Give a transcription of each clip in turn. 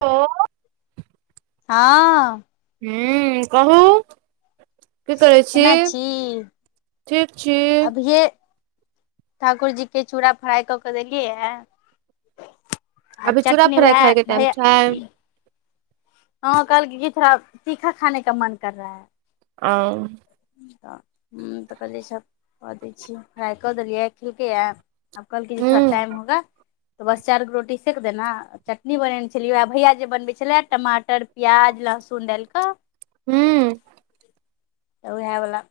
ओ। हँ। हू कहू। की करै छी, ठीक छी। अभिये ठाकुर जीे के चूड़ा फ्राइ कऽ कऽ देलियैए। आ अभी चूड़ा चटनी फ्राइ वएह खायके टाइम भैया छै हँ कहलकै की [unintelligible] औ। त ह त कहलियए सब कऽ दै छियै फ्राइ क देलियै खेलकैए आ कहलकै जे हूँ [unintelligible] चटनी बनेने छलियै वएह भैया जे बनबै छलए टमाटर, प्याज, लहसुन डालि क। हू। त वएहवला।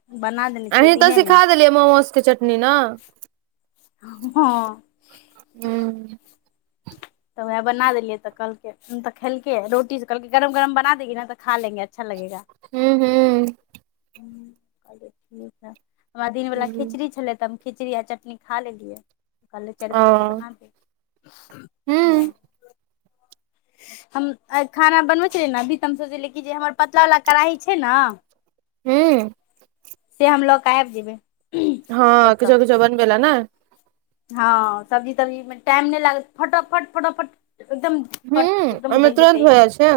अहीं त सिखा देलियै मोमोजके चटनी न। हँ। हू। त वेह बना देलियै त कहलकै त खेलकेै रोटीसँ कहलकै [unintelligible] हू-हू। हँ दिन बला हूँ खिचड़ी छले त खिचड़ी आ चटनी खा लेलियै कहलियए चारि ओ गो रोटी बना दही। हूँ हम खाना बनबै छलियै ने अभी त हम सोचलियै कि जे हमर पतला वला कड़ाही छैय न हू। से हम ल क आइब जेबै। हँ ओतऽ किछो- किछो बनबे लए ने। हँ सब्जी तब्जीमे टाइम नै लागत फटाफट- फटाफट एकदम हू फट एकदम ओयमे बनि जेतै तुरंत भ एहिमे जाय छैय।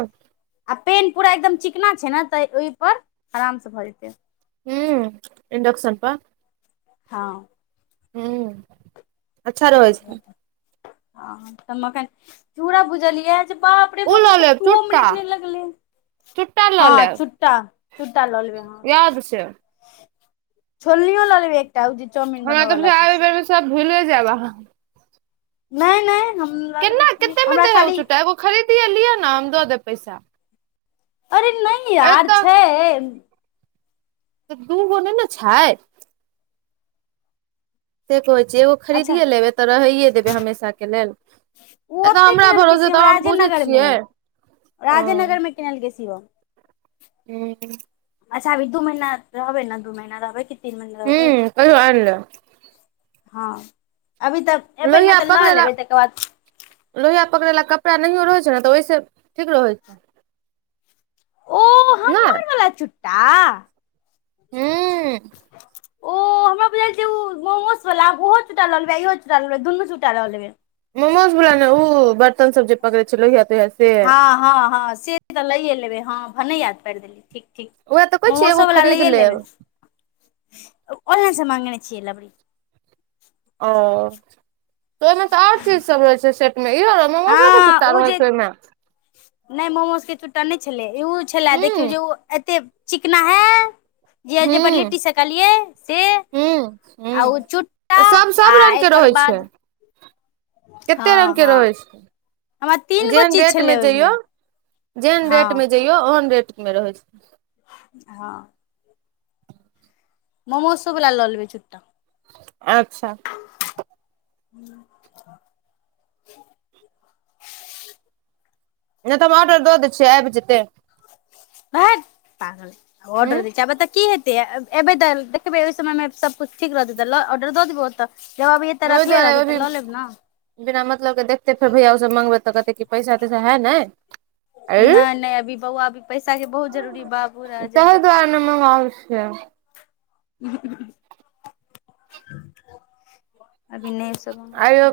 आ पेन पूरा एकदम चिकना छैय ने त ओयपर आराम स भ जेतै। हूँ इंडकसन पर। हँ। हू अच्छा रहै छैय। ह हम अखैन चूड़ा भुजलियै जे बाप रे उ बाप ल मतलब ले दूओ चुटटा। मिनट नहि लगलै हँ चुटटा चुटटा लऽ लेबै हँ। याद से छोलनीओ ल लेबै एकटा उ जे चाउमिन हमरा बनबऽ तऽ बला छैय बुझाइये एहि से। बेर मे सब भुइले जैब अहाँ। नै- नै हम लऽ लेबै केना की कते मे हमरा देहौ खाली चूटा एगो खरीदिये लिअ ने हम दऽ देब पैसा। अरे नै यार एतऽ छैय। तऽ दू गो नहि ने छै। से कहै छै एगो अच्छा खरीदियए लेबै तऽ रहैए देबै हमेशाके लेल। ओ ए तऽ ओते हमरा किनलकै से भरोसे तऽ हम पूछै राजेनगर मे छियै? ओ राजेनगर में किनल के सिव। ह [unintelligible] अच्छा अभी दू महीना रहबै ने दू महीना रहबै कि तीन महीना ह रहबै। कहियो आनि ले हँ अभी तऽ एबै ने लोहिया तऽ लऽ पकड़े ला लेबै तकर बाद। लोहिया पकड़ै ले कपड़ा नहियो रहै छै ने तऽ ओहिसँ ठीक रहै छै। ओ नहि हमर वला चुट्टा। हू [unintelligible] ओ [unintelligible] हमरा बुझाई छै ओ मोमोस वला ओहो चुट्टा लऽ लेबई इहो चुट्टा लऽ लेबे दुनु चुट्टा लऽ लेबै। मोमोज बला ने ओ बर्तन सब जे पकड़े छै लोहिया तोहिया। से हँ- हँ -हँ - से तऽ लैए लेबै हँ भने याद पैर देलियै ठीक ठीक। उएह तऽ कहै छी मोमो एगो सब बला खरीद लइए लेब लेनइन ऑनलाइन से मंगेने छिय ल बी। ओ तऽ ओहिमे तऽ आर चीज सब रहै छै सेट मे यो। हँ ओ जे नहि मोमोज के चुट्टा नहि छलै ई ऊ छले हूं देखियौ जे ओ एते चिकना है। जे जे पर हूं लिट्टी सेकलियै से। हूं हूं आ ओ चुट्टा तऽ सब आ एकर बाद कतेक हँ रंगगके हँ रहै हमरा छै तीन गो जेहन चीज छलै रेटमे ओहिमे जैयौ। जेहन रेटमे हँ जैयौ ओहन रेटमे रहै छै। हँ। मोमोस सब वला लऽ लेबै चुट्टा। अच्छा। [inaudible] [unintelligible] [inaudible] नहि तऽ हम ऑर्डर दऽ दै छियै आबि जेतै। भाट्ट पागल। ऑर्डर हूं दै छै आब ए तऽ की हेतै एबै तऽ देखबै ओहि समयमे सबकिछु ठीक रहतै तऽ ऑर्डर दऽ देबौ ओतऽ। जब आब एते ओहि रखले दुआरे रहत तऽ अभी लऽ लेब ने। बिना मतलब के देखते फेर भैया ओसभ मंगबै तऽ कहते क पैसा तैसा है ने आंय नहि नहि अभी बौआ अभी पैसा के बहुत जरूरी बाबू राजा। [unintelligible] अभी नै। अइयो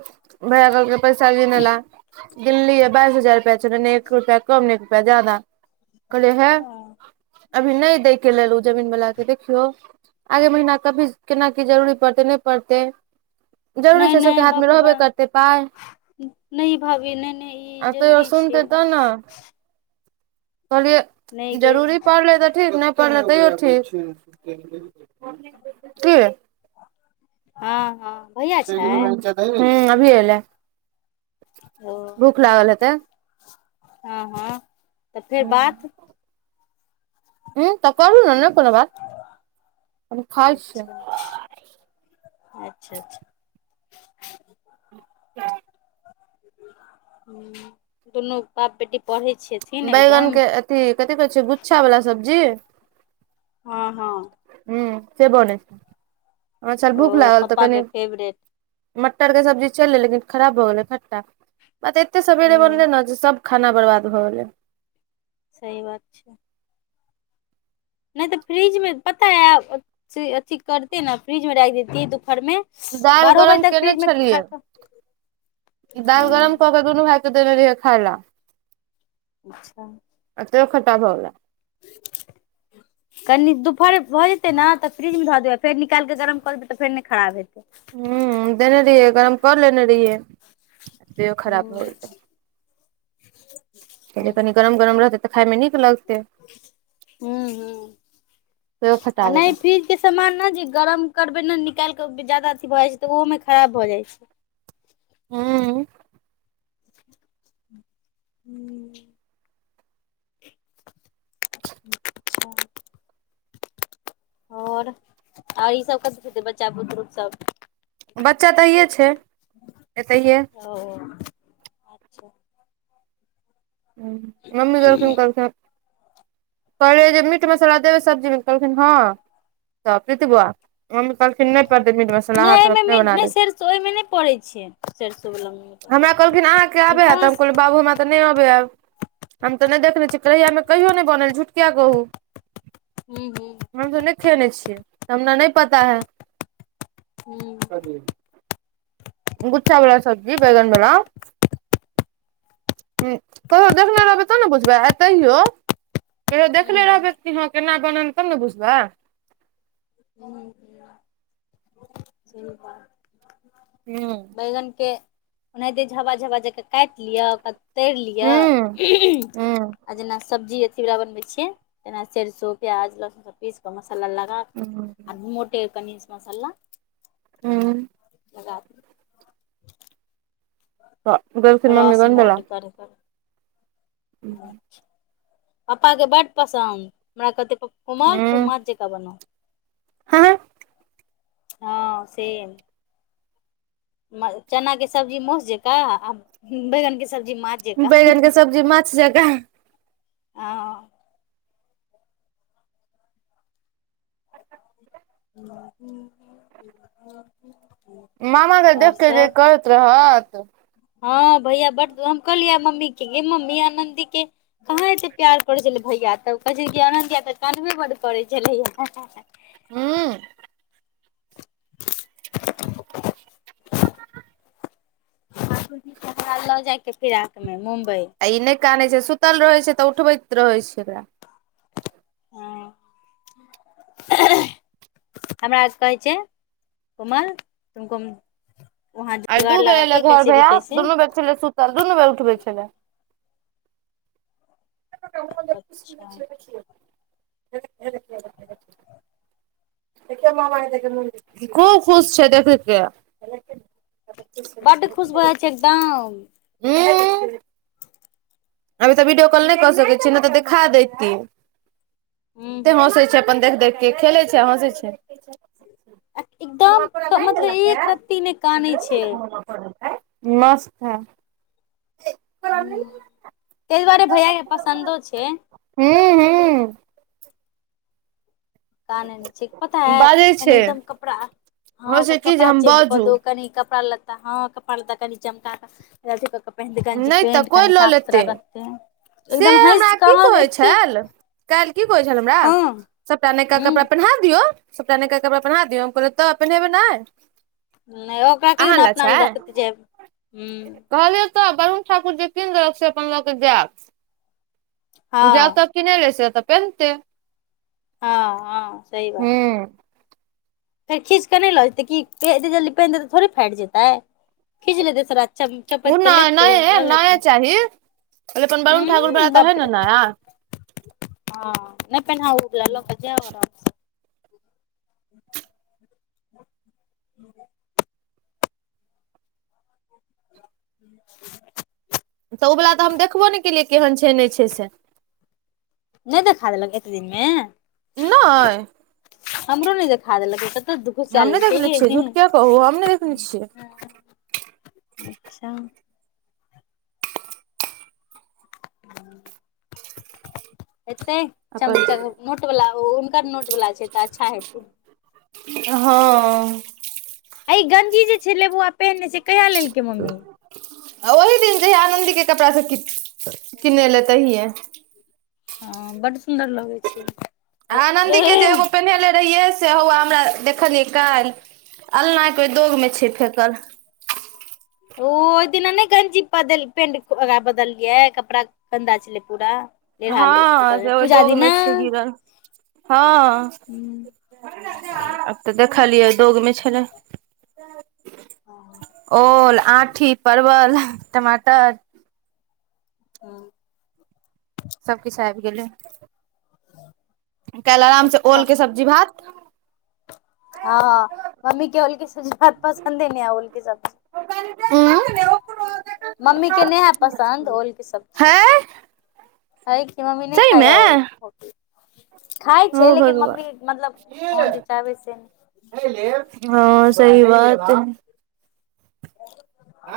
भइया कहलके पैसा गिनइ लेऽ गिनलयै बाइस हजार रुपआ [inaudible] एक रुपआ कमने एक रुपैआ जादा कहलिए हे अभी नहि दै के लेल ऊ जमीन बला के देखियौ आगे महीना कभी केना की जरूरी पड़ते नहि पड़ते जरूरी नहि छै सबके नहि हाथ मे बाप रे बा रहबे करतै पाइ नहि भाभी नहि नहि ई आ तैयो जरूरी छै। सुनतै तब ने कहलियै नहि गे जरूरी पड़ले तऽ ठीक नहि परत तैयो ठीक। हँ हँ। भैया छै ह्म्म अभी एले ओ भूख लागल हेतै। हँ हँ तऽ फेर बात हं त करियौ ने, नै कोनो बात, कनी खाई छियै। अच्छा अच्छा अच्छा। तऽ हुं दुनू बाप बेटी पढ़ै छथिन एकदम बैगनके अथी कथि कहै छै गुच्छावला सब्जी हँ हँ। हं से बनेै छै, आ छल ओ भूख लागल तऽ पप्पा कनि के फेवरेट मटर के सब्जी छलै, लेकिन खराब भ गेलै खट्टा तऽ एते सबेरे बनलै हूँ ने जे सब खाना बर्बाद भऽ गेलै। सही बात छै। नहि तऽ फ्रिज मे पता है अथि करतियै ने फ्रिज में राख देतियै दुपहर मे दाल गरम केने छलियै, दाल गरम क के दुनू भाय के देने रहियै खाइ ले। अच्छा। आ तैयो खट्टा भऽ गेलै। [inaudible] कनि दुपहर भऽ जेतै ने तऽ फ्रिजमे धऽ देबै फेर निकालिकऽ गरम कऽ देबै तऽ फेर नहि खराब हेतै। ह देने रहियै, गरम क लेने रहियै तैयो खराब भ हूँ गेलै, कहलियै हूँ कनी गरम गरम रहतै तऽ खायमे नीक लगतै, हूँ तैयो खटाब लगा से मानलौं ने जे गरम करबै ने निकाल के ज्यादा अथी भऽ जाय छै तऽ ओहो मे खराब भऽ जाइ छै। हुं। हछा [inaudible] औल ईसभ कथी खेतै बच्चा बुतरुग सब बच्चा तऽ इहे छै। एतैये। ओ। अच्छा। हं मम्मी देलखन कहलखिन। कहलै जे मीट मसाला देबै सब्जीमे कहलखिन हँ, तऽ प्रीति बुआ मम्मी कहलखिन नै पड़तै मीट मसाला नै हाथ मे एहिमे अपने मीट बना नै देब सरिसो ओहिमे नै पड़ै छै सरिसो बला मे मीट हमरा हम कहलखिन अहाँके अबैये ह कोनो तऽ हम कहलियैन बाबू हमरा तऽ नहि अबैये। हम तऽ नहि देखने छियै, कहैये हमरा घर मे कहियो नहि बनल झूठ किया कहु। हूं हूं हम तऽ नहि खेने छियै, हमरा नहि पता है। हू [unintelligible] ह जी [unintelligible] गु्च्छावला सब्जी बैगन बला हुं ककरो देखने रहबै तब ने बुझबै आ तहियो कहियो देखले हूं रहबै हँ केना बनल तब ने बुझबै। जा [inaudible] हूँ बैगन के ओनाहिते झाबा झाबा जे काटि लिअ ओकरा तैरि लिअ हूँ हूँ आ जेना सब्जी अथी वा बनबे छिये तेना सरसो प्याज लहसुन सब पीस के मसाला लगा कऽ हूँ आ मोटे कनीसन मसाला हूँ। लगा के दरसिन मम्मी ब बड़ [unintelligible] करढ़ कर [unintelligible] हूँ [inaudible] [inaudible] पपा के बड पसन्द, हमरा कहते कोमल तू हूँ माँ जेका बन। हँ। हँ, सेम। चना के सब्जी मउस जेका, आ बैगन के सब्जी माछ जेका बैगन के सब्जी माछ जेका। आ। ह [inaudible] मामा के देखकेे जे करैत रहत। हँ भैया बड, हम कहलियै मम्मी के, मम्मी आनन्दी के कहाँ एतेक प्यार करैत छलै भैया के, तऽ कहैत छल कि अनन्द्या तऽ कानबे बड करै छलैया। हू। [inaudible] ओकरा लऽ जाइके फिराक मे मुम्बई। आ ई नहि कानै छै, सुतल रहै छै तऽ उठबैत रहै छै ओकरा। हँ। हमरा कहै छै, कोमल, कुमकुम। वहाँ जोगार लगा के, कैसे भी कैसे छै सूतल, दुन नै उठबै छलै। अच्छा [unintelligible] खूब खुश छै देखैके [unintelligible] बड्ड खुश भए जाय छै, एकदम! एय। अभी तऽ वीडियो कॉल नहि कऽ सकैत छीय, नहि तऽ देखा देैती। हूँ कते हूँ हँसै छै, हूँ अपन देख के, खेलै छै, हँसै छै। एकदम बौआ कोरा नई मतलब लेलक या, एक रत्ती नै कानै परा छै नहि दे [unintelligible] मस्त है। तै दुआरे भैया के पसन्दो छै। हुँ। कान ने छै पता है, बाजै कनी छै एकदम कपड़ा! हँ, होइ ओकरा छै कि जे कपड़ा हम चेंज कऽ बाजू दो। कनि कपड़ा लत्ता, हँ, कपड़ा लत्ता कनि चमक क प नहि तऽ पेंट कोइ कनि लऽ साफ सुथरा लेतै रखते है [inaudible] से हमरा की कहैत छल, काल्हि की कहै छल हमरा हँ सबटा नयका कपड़ा हूँ पहिना दियौ, सबटा नयका कपड़ा पहिरा दियौ, हम कहलियै, तऽ पहिन्हेबै नहि। ओकरा कहियो अहाँ ने लए अपना छै ल रैत छै ह [unintelligible] कहलियै तऽ ब वरुण ठाकुर जे किनदेलक से अपन लक जैब। ज हँ तऽ किहे से ओतऽ पेन्नते। हँ -हँ सही बात। हूँ फेर खीच कऽ नहि लऽ जेतै कि, एते जल्दी पानि देतै थोड़े फाइट जेतै, खीच लेतै सरा। ओ चपैत के नहि लेतै नया- लऽ लेतै नया चाही, अपन वरुण ठाकुर बड़ा उ बाप तहन रे ने नया। हँ नहि पहिनाउ उजला लक के जाउ। [inaudible] ह तऽ ओ वला तऽ हम देखबो ने केलियै केहन छै नहि छै से नहि तऽ खा देलक एते दिनमे नहि हमरो नहि देखा देलकै कतऽ दुःखो च हम नहि देखले छियै लेलै झूठ किया कहू हम नहि देखने छियै अचछा एते चम अपन नोट वालला हुनकर नोट वला छै तऽ अच्छा हेतै। हँ एहि गंजी जे छै लेबुआ पहिनने से कहिा लेलकै मम्मी ओहिी दिन जे ह आनन्दी के कपड़ा से किने ले तऽहि ह हँ बड़ सुन्दर लग ह नन्दी के जे एगो पेन्हेले रहियै। से हौआ हमरा देखलियै काल्हि अलना के ओहि दोग में छै फेकल ओ ओहि दिना नहिन चीज पेंट ओरा बदलियै कपड़ा गन्दा छलै पूरा लेढ़ा हँ उतरल से पूजा दिना दोगमे छै जीवन हँ। हूँ तऽ देखलियै दोगमे छलै ओल आँठी परवल टमाटर ओ सबकछु आबि गेलै काल् आराम से अच्छा ओल के सब्जी भात हँ मम्मी के उलकेी सब्जी बहुत पसन्द ही न उलकेी सब्जी उंम्म मम्मी के नहि है पसन्द ओल के सब चीज है हइ क मी नहि सही खाइ मे ओल खाइ ओ छै लेकिन भगवान मम्मी मतलब ओहन जे चाहबै से नहि हँ सही बात ह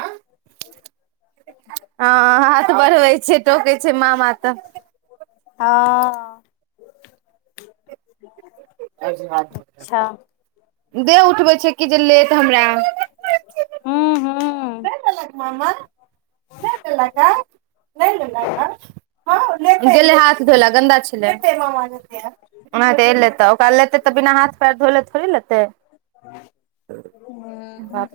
हाथ बढ़बै छै टोके छै मामा तऽ हँ। अच्छा दे उठबै छै कि जे लेट हँ हँ ल म ह ा नहि ल का गेल हाथ धोला गन्दा छलै ओ तऽ लेतै ओकरा लेै तऽ बिना हाथ पैर धोले थोड़े लेतै ओ बात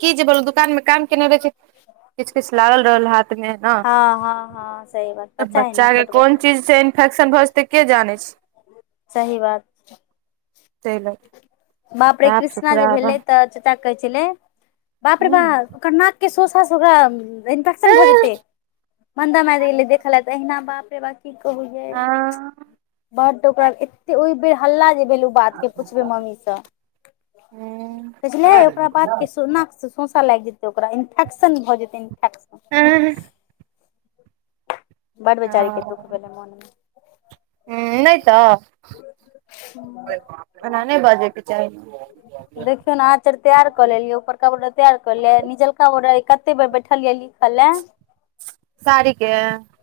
की जे बोलू दुकान मे काम केने बे किछु किछु लागल रहल हाथ मे ह हँ हँ हँ सही बात है न बच्चा के छोट कोन बच्चा है। चीज से इन्फेक्शन भऽ जेतै के जानै छै। सही बात सेलै बापड़े कृष्णा जे भेलै तऽ कहै छलै बाप रे बाह हूँ ओकर नाक के सोसा से ओकरा इन्फेक्शन भऽ जेते मन्दा मारि गेले देख ले त अहिना बाप रे बाप की कहु यै आ, बड्ड ओकर एते ओहि बेर हल्ला जे भेल उ बात के पूछबै मम्मी से। हूँ, तऽ बुझलै ओकरा बाद के सो नाक सँ सौसा लागि जे जै ओकरा इन्फेक्शन भऽ जेतै ओ, इन्फेक्शन। बड बेचारी के दुःख भेलै मोन मे। अम्म नहि तऽ। ऐना नहि बजयके चाही। कपडो तैयार क ले नीचलका बॉर्डर आइ कते बेर बैठलियै लिख लेऽ। साड़ी के।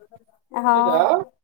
हँ।